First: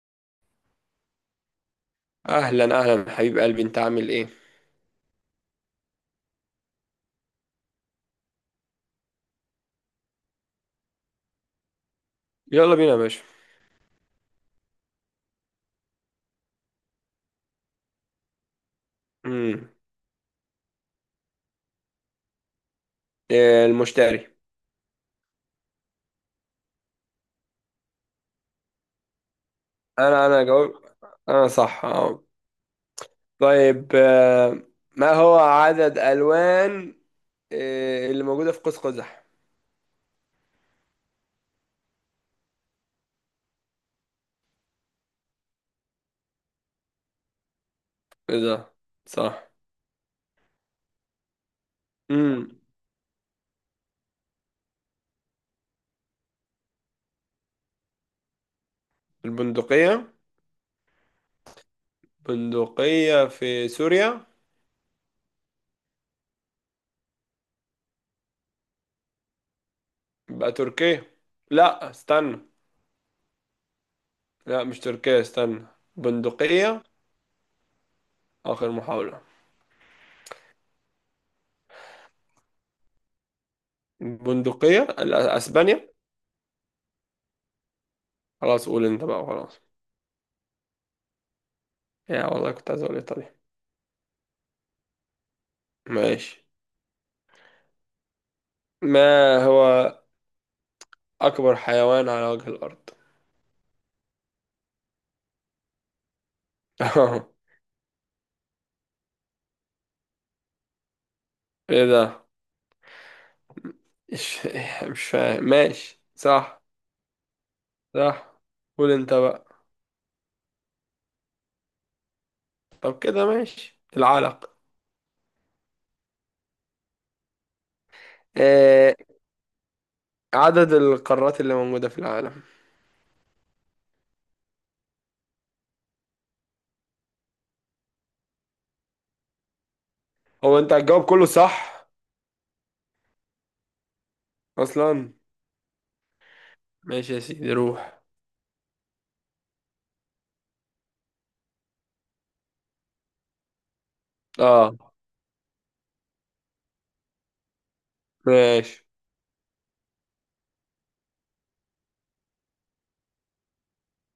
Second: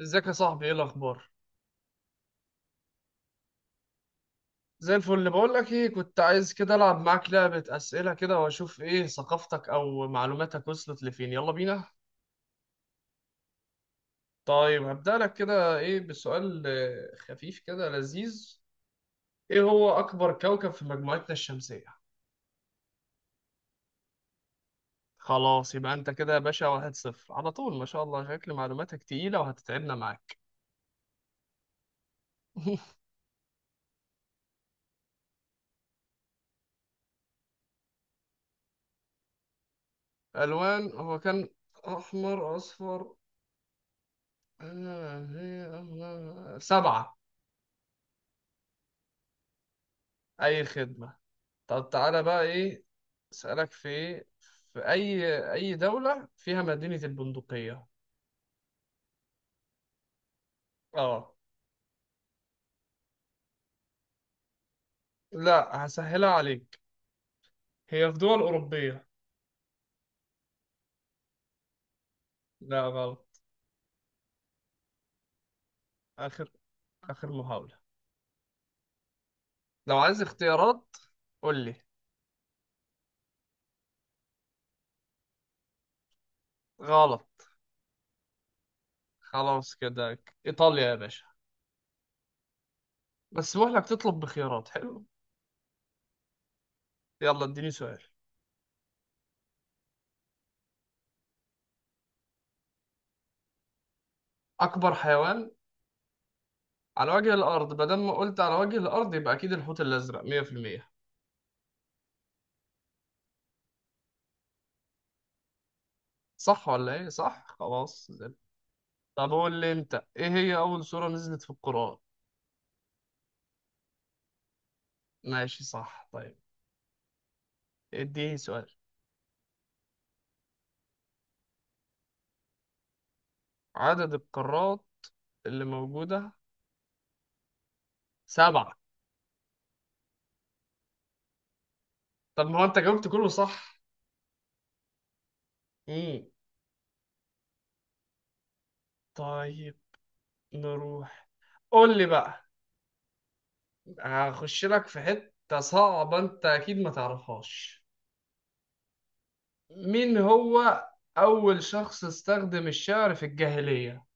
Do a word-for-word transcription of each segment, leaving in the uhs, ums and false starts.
ازيك يا صاحبي؟ ايه الاخبار؟ اهلا اهلا حبيب قلبي، انت عامل ايه؟ زي الفل. بقول لك ايه، كنت عايز كده العب معاك لعبة اسئلة كده واشوف ايه ثقافتك او معلوماتك وصلت لفين. يلا بينا. يلا بينا يا باشا. طيب هبدأ لك كده ايه بسؤال آه، خفيف كده لذيذ. ايه امم هو اكبر كوكب في مجموعتنا الشمسية؟ إيه، المشتري. خلاص، يبقى انت كده يا باشا واحد صفر على طول. ما شاء الله، شكل معلوماتك تقيلة وهتتعبنا انا معاك. انا جاوب. انا صح، اه. طيب. آه، ما هو عدد الوان إيه اللي موجوده في قوس قزح؟ الوان هو كان احمر اصفر سبعة. ايه ده، صح. اي خدمة. طب تعالى بقى امم ايه اسألك في في اي اي دولة فيها مدينة البندقية؟ البندقيه، اه. بندقيه في سوريا. لا، هسهلها عليك. هي في دول أوروبية. يبقى تركيا، لا استنى. لا غلط. لا مش تركيا، استنى. آخر بندقيه، آخر محاولة. اخر محاوله. لو عايز اختيارات قول لي. بندقيه، لا، اسبانيا. غلط. خلاص قول انت بقى، خلاص. خلاص كده. إيطاليا يا باشا. يا والله كنت عايز اقول ايطاليا. بس بقول لك تطلب بخيارات حلو. ماشي. يلا اديني سؤال. ما هو اكبر حيوان على وجه الارض؟ أكبر حيوان على وجه الأرض، بدل ما قلت على وجه الأرض يبقى أكيد الحوت الأزرق. مية في المية. ايه ده؟ مش مش فاهم، ماشي صح. صح ولا إيه؟ صح، خلاص. صح، قول انت طب بقى. قول لي انت ايه هي اول سورة نزلت في القرآن؟ طب كده ماشي، العلق. ماشي صح. طيب اديني سؤال. آه، عدد القارات اللي موجودة في العالم؟ عدد القارات اللي موجودة سبعة. هو انت هتجاوب كله صح طب ما هو انت جاوبت كله صح. اصلا؟ امم. ماشي يا سيدي، روح. طيب نروح. قول لي بقى، هخش اه لك في حتة صعبة انت اكيد ما تعرفهاش. ماشي. مين هو اول شخص استخدم الشعر في الجاهلية؟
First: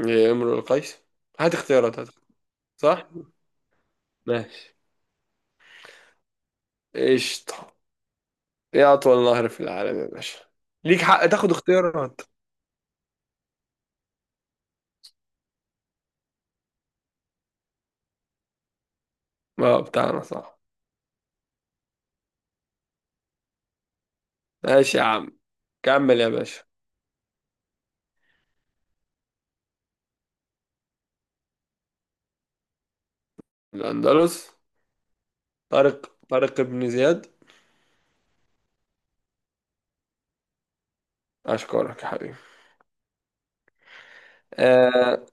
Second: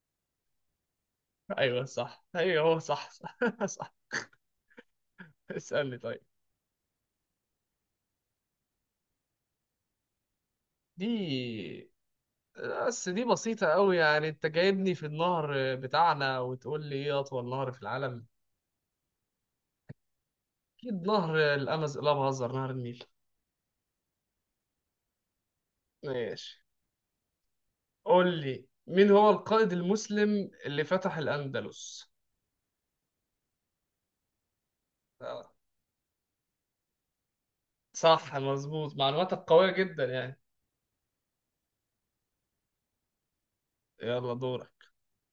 يا امرؤ القيس، هات ايوه اختيارات هات. صح، ايوه هو صح. صح صح. صح. ماشي. اسألني طيب. قشطة. ايه اطول نهر في العالم يا باشا؟ ليك دي حق تاخد اختيارات. بس دي بسيطة أوي. يعني أنت جايبني في النهر بتاعنا وتقول لي إيه أطول نهر في العالم؟ اه بتاعنا، صح. أكيد نهر الأمز، لا بهزر، نهر النيل. ماشي يا عم، كمل يا ماشي. باشا. قول لي مين هو القائد المسلم اللي فتح الأندلس؟ الاندلس، آه. طارق طارق بن زياد. صح مظبوط، معلوماتك قوية جدا يعني. اشكرك يا حبيبي. يلا دورك. آه،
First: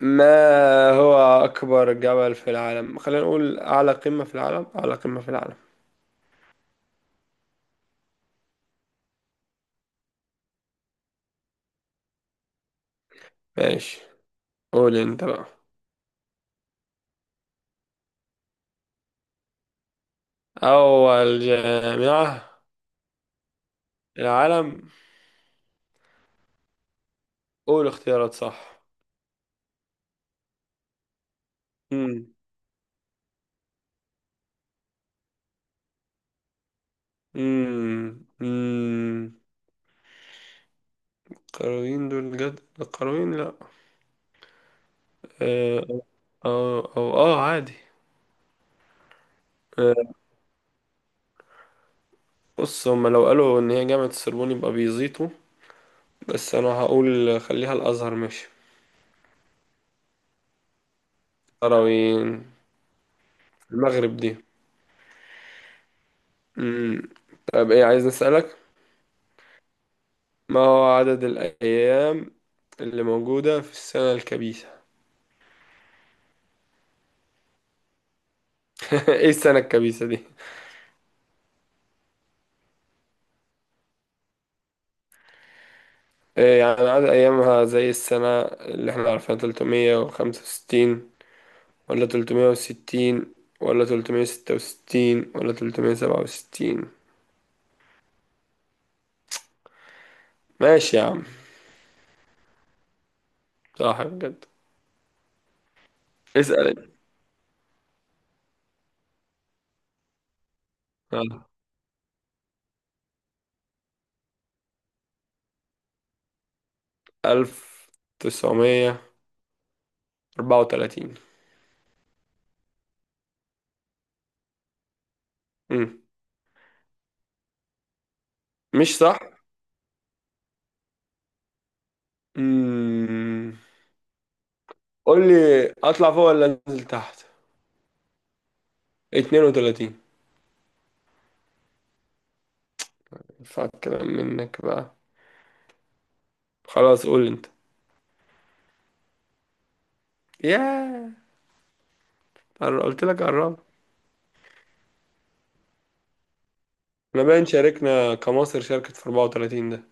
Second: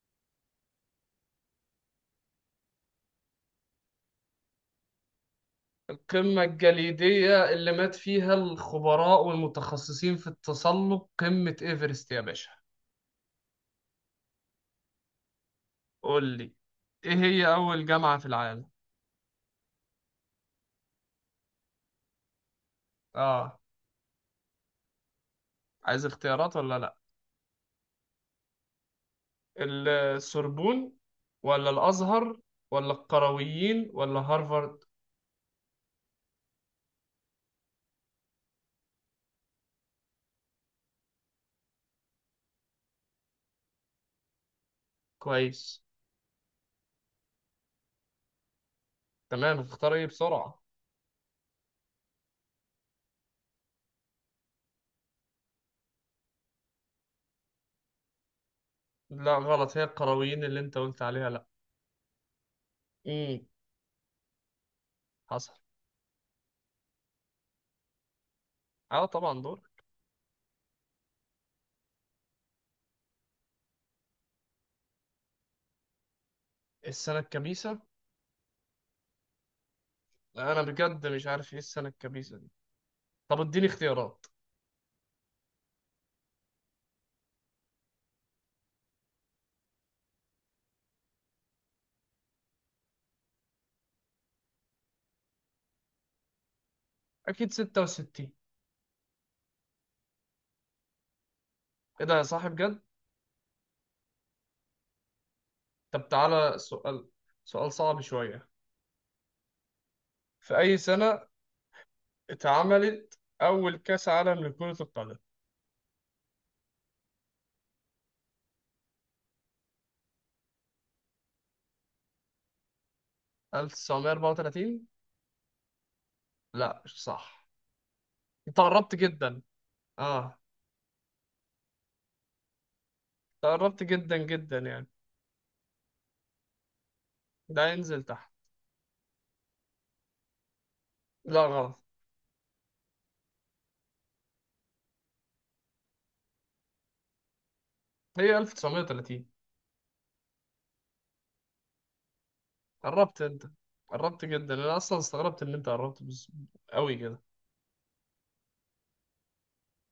ما هو اكبر جبل في العالم؟ خلينا نقول اعلى قمة في العالم، اعلى قمة في العالم. القمة الجليدية اللي مات فيها الخبراء والمتخصصين في التسلق، قمة إيفرست يا باشا. ماشي، قول انت بقى. قول لي إيه هي أول جامعة في العالم؟ اول جامعة آه. في العالم؟ عايز اختيارات ولا لأ؟ قول اختيارات، صح. السوربون، ولا امم الأزهر، ولا القرويين، ولا هارفارد. امم امم القرويين، دول جد القرويين، لا. كويس. آه، اه او اه، عادي. تمام، اختار ايه آه، بسرعة. بص هما لو قالوا ان هي جامعة السربون يبقى بيزيطوا. بس انا هقول خليها الازهر، ماشي. لا غلط، هي القرويين اللي انت قلت عليها. لا. تراوين امم. المغرب دي. حصل. امم طب ايه عايز نسألك. اه طبعا دور. ما هو عدد الايام اللي موجودة في السنة الكبيسة؟ السنة الكبيسة. ايه السنة الكبيسة دي؟ لا، انا بجد مش عارف ايه السنة الكبيسة دي. طب اديني اختيارات. إيه يعني، عدد ايامها زي السنة اللي احنا عارفينها، ثلاث مية وخمسة وستين ولا ثلاث مية وستين ولا ثلاث مية وستة وستين ولا ثلاث مية وسبعة وستين؟ اكيد ستة وستين. ماشي يا عم. ايه ده يا صاحب بجد. صح بجد. طب تعالى اسأل انت. سؤال. سؤال صعب شوية. في اي سنة يلا. اتعملت اول كأس عالم لكرة القدم؟ ألف وتسع مية واربعة وثلاثين. ألف وتسعمية وأربعة وثلاثين؟ امم لا مش صح. انت قربت مش صح؟ جدا. اه. امم انت قربت جدا جدا يعني. قول لي، اطلع فوق ولا انزل تحت؟ لا، ينزل تحت. اتنين وثلاثين. لا غلط. ينفع الكلام منك بقى؟ خلاص قول انت. هي ألف وتسعمية وثلاثين. ياه، قر- قلت قربت لك انت، قرب. قربت جدا، انا اصلا استغربت ان انت قربت بس... قوي كده. احنا باين شاركنا، كمصر شاركت في اربعة وثلاثين ده.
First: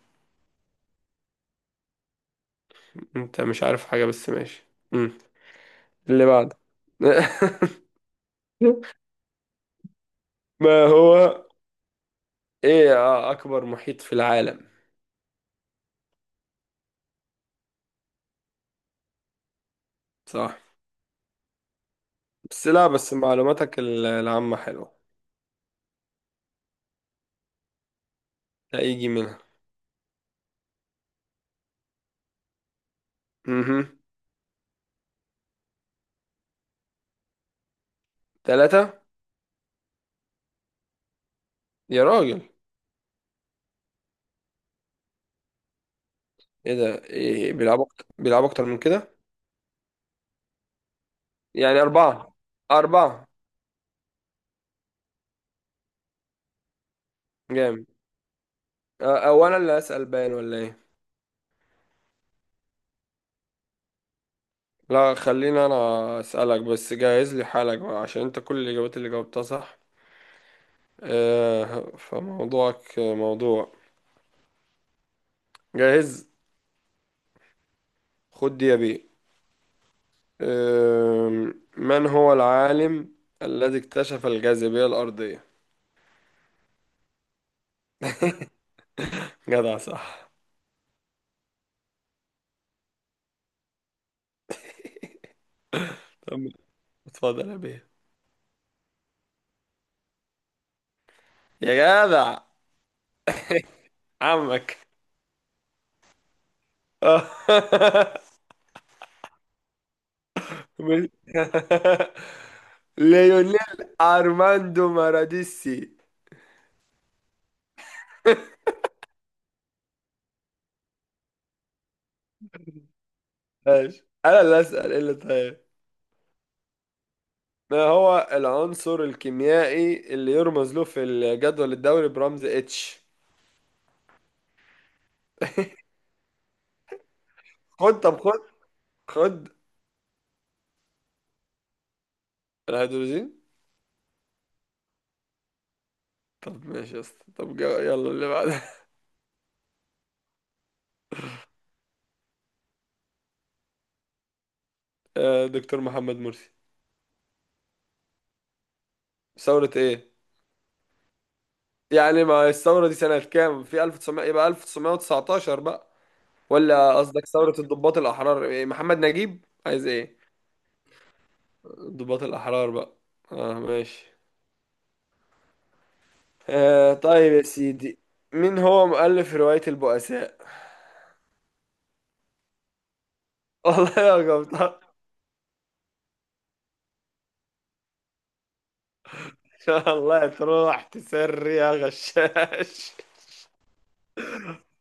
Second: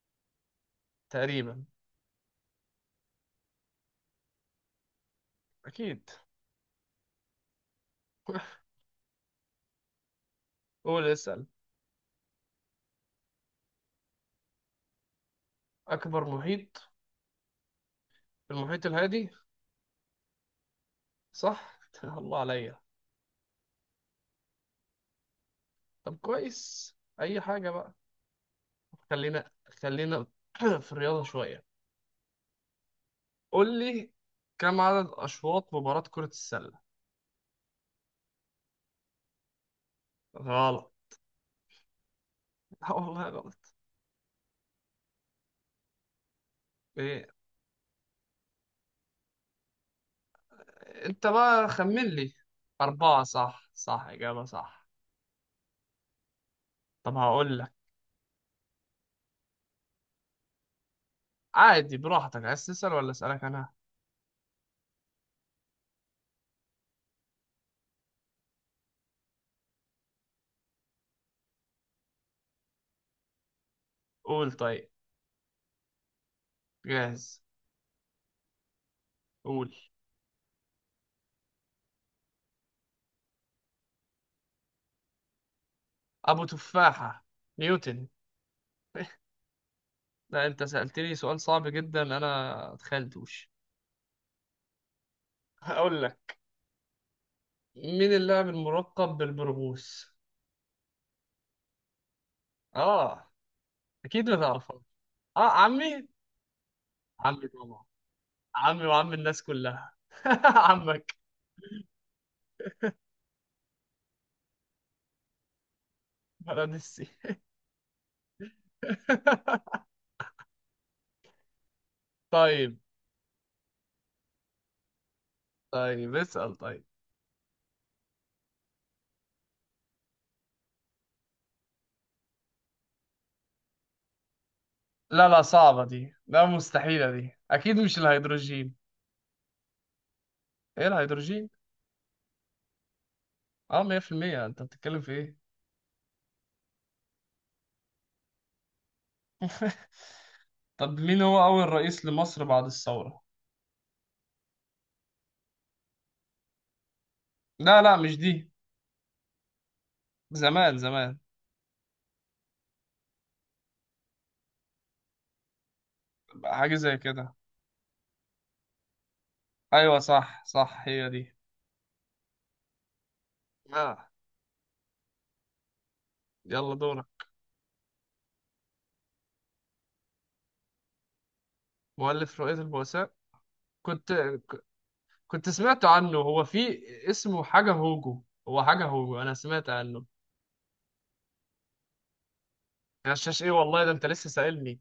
تقريبا. انت مش عارف حاجة بس، ماشي. امم اكيد. اللي بعد. ما قول هو، اسال. ايه اكبر محيط في العالم؟ اكبر محيط، المحيط الهادي. صح. صح. الله بس عليا. لا، بس معلوماتك ال- العامة حلوة. طب كويس، اي حاجه بقى. هيجي منها. خلينا خلينا في الرياضه شويه. قول امم لي كم عدد اشواط مباراه كره السله؟ ثلاثة. غلط. يا راجل. لا والله غلط. ايه ده؟ ايه، إيه، بيلعبوا أكتر، بيلعبوا أكتر من كده؟ انت بقى يعني خمن أربعة، لي. أربعة أربعة. صح، صح إجابة صح. طب هقول لك. جامد. أ- أو أنا اللي أسأل باين ولا إيه؟ عادي براحتك، عايز تسأل ولا أسألك أنا؟ لا خليني أنا أسألك، بس جهز لي حالك بقى عشان أنت كل الإجابات اللي جاوبتها صح. آه، فموضوعك موضوع. قول طيب. جاهز. جاهز. خد دي يا بيه. قول. آه، من هو العالم الذي اكتشف الجاذبية الأرضية؟ أبو تفاحة. نيوتن. جدع، صح. لا أنت سألتني سؤال صعب جدا أنا متخيلتوش. هقول لك. طب اتفضل يا بيه. مين اللاعب الملقب بالبرغوث؟ يا جدع، آه. أكيد ما عمك. تعرفه. آه عمي. عمي آه. طبعا. عمي وعم الناس كلها. مش- عمك. ليونيل ارماندو ماراديسي. بلد السي. طيب. ماشي، انا اللي اسال ايه اللي طيب. طيب اسأل طيب. ما هو العنصر الكيميائي اللي يرمز له في الجدول الدوري برمز اتش؟ لا لا صعبة دي، لا مستحيلة دي، أكيد خد مش طب خد الهيدروجين. خد إيه الهيدروجين؟ الهيدروجين. أه مية بالمية. أنت بتتكلم في إيه؟ طب ماشي يا اسطى، طب جا- يلا اللي بعده. طب مين هو أول رئيس لمصر بعد الثورة؟ آه، دكتور محمد مرسي. لا لا مش دي. ثورة ايه زمان زمان. يعني؟ ما الثورة دي سنة كام، في ألف وتسع مية يبقى ألف وتسع مية وتسعتاشر بقى؟ حاجة زي ولا قصدك كده. ثورة الضباط الأحرار، إيه، محمد نجيب عايز أيوة ايه؟ صح صح هي دي. ضباط الأحرار بقى. اه ماشي. آه. يلا آه، دورك. طيب يا سيدي. مين هو مؤلف رواية البؤساء؟ مؤلف رؤية البؤساء. والله كنت يا ك- قبطان، كنت سمعت عنه. هو في، اسمه حاجة هوجو. هو حاجة هوجو، أنا سمعت عنه. والله تروح تسري يا غشاش، يا غشاش إيه والله، ده أنت لسه سائلني.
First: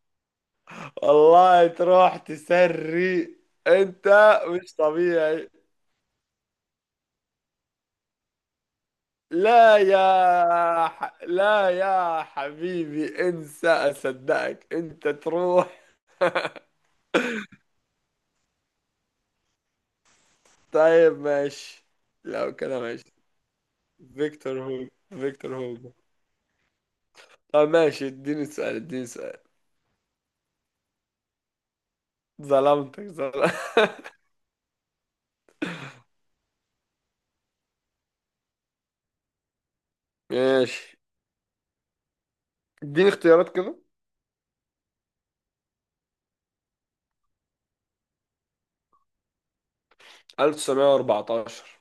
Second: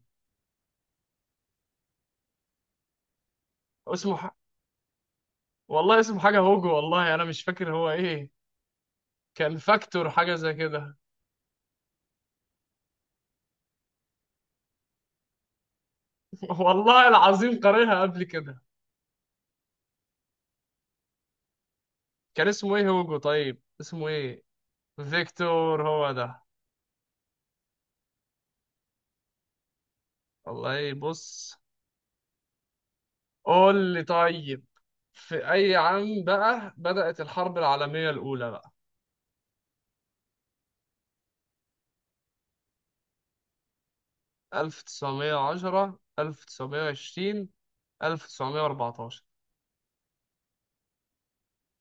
والله تروح تسري. انت اسمه ح... مش طبيعي. والله اسمه حاجة هوجو، والله أنا مش فاكر هو إيه. كان لا فاكتور حاجة زي يا كده. ح... لا يا حبيبي، انسى اصدقك انت، تروح. والله العظيم قارنها قبل كده. طيب ماشي، كان لو اسمه كده ايه ماشي. هوجو؟ طيب اسمه ايه؟ فيكتور هوجو، فيكتور فيكتور هوجو. هو ده. طب ماشي، اديني سؤال اديني سؤال. والله بص. ظلمتك، ظلمتك. قول لي طيب. في أي عام بقى بدأت الحرب العالمية الأولى بقى؟ ماشي، اديني اختيارات كده. ألف وتسعمية وعشرة، ألف وتسعمية وعشرين، ألف وتسعمية واربعتاشر. ألف وتسع مية واربعتاشر.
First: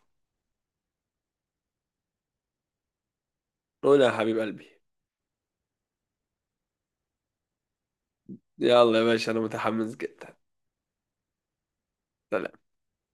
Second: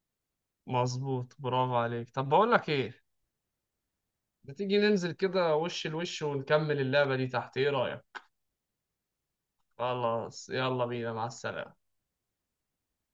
مظبوط برافو عليك. طب بقول لك ايه. قول يا حبيب ما قلبي. تيجي ننزل كده وش لوش ونكمل اللعبة دي تحت، ايه رأيك؟ يلا يا باشا، انا متحمس جدا. خلاص يلا بينا، مع السلامة.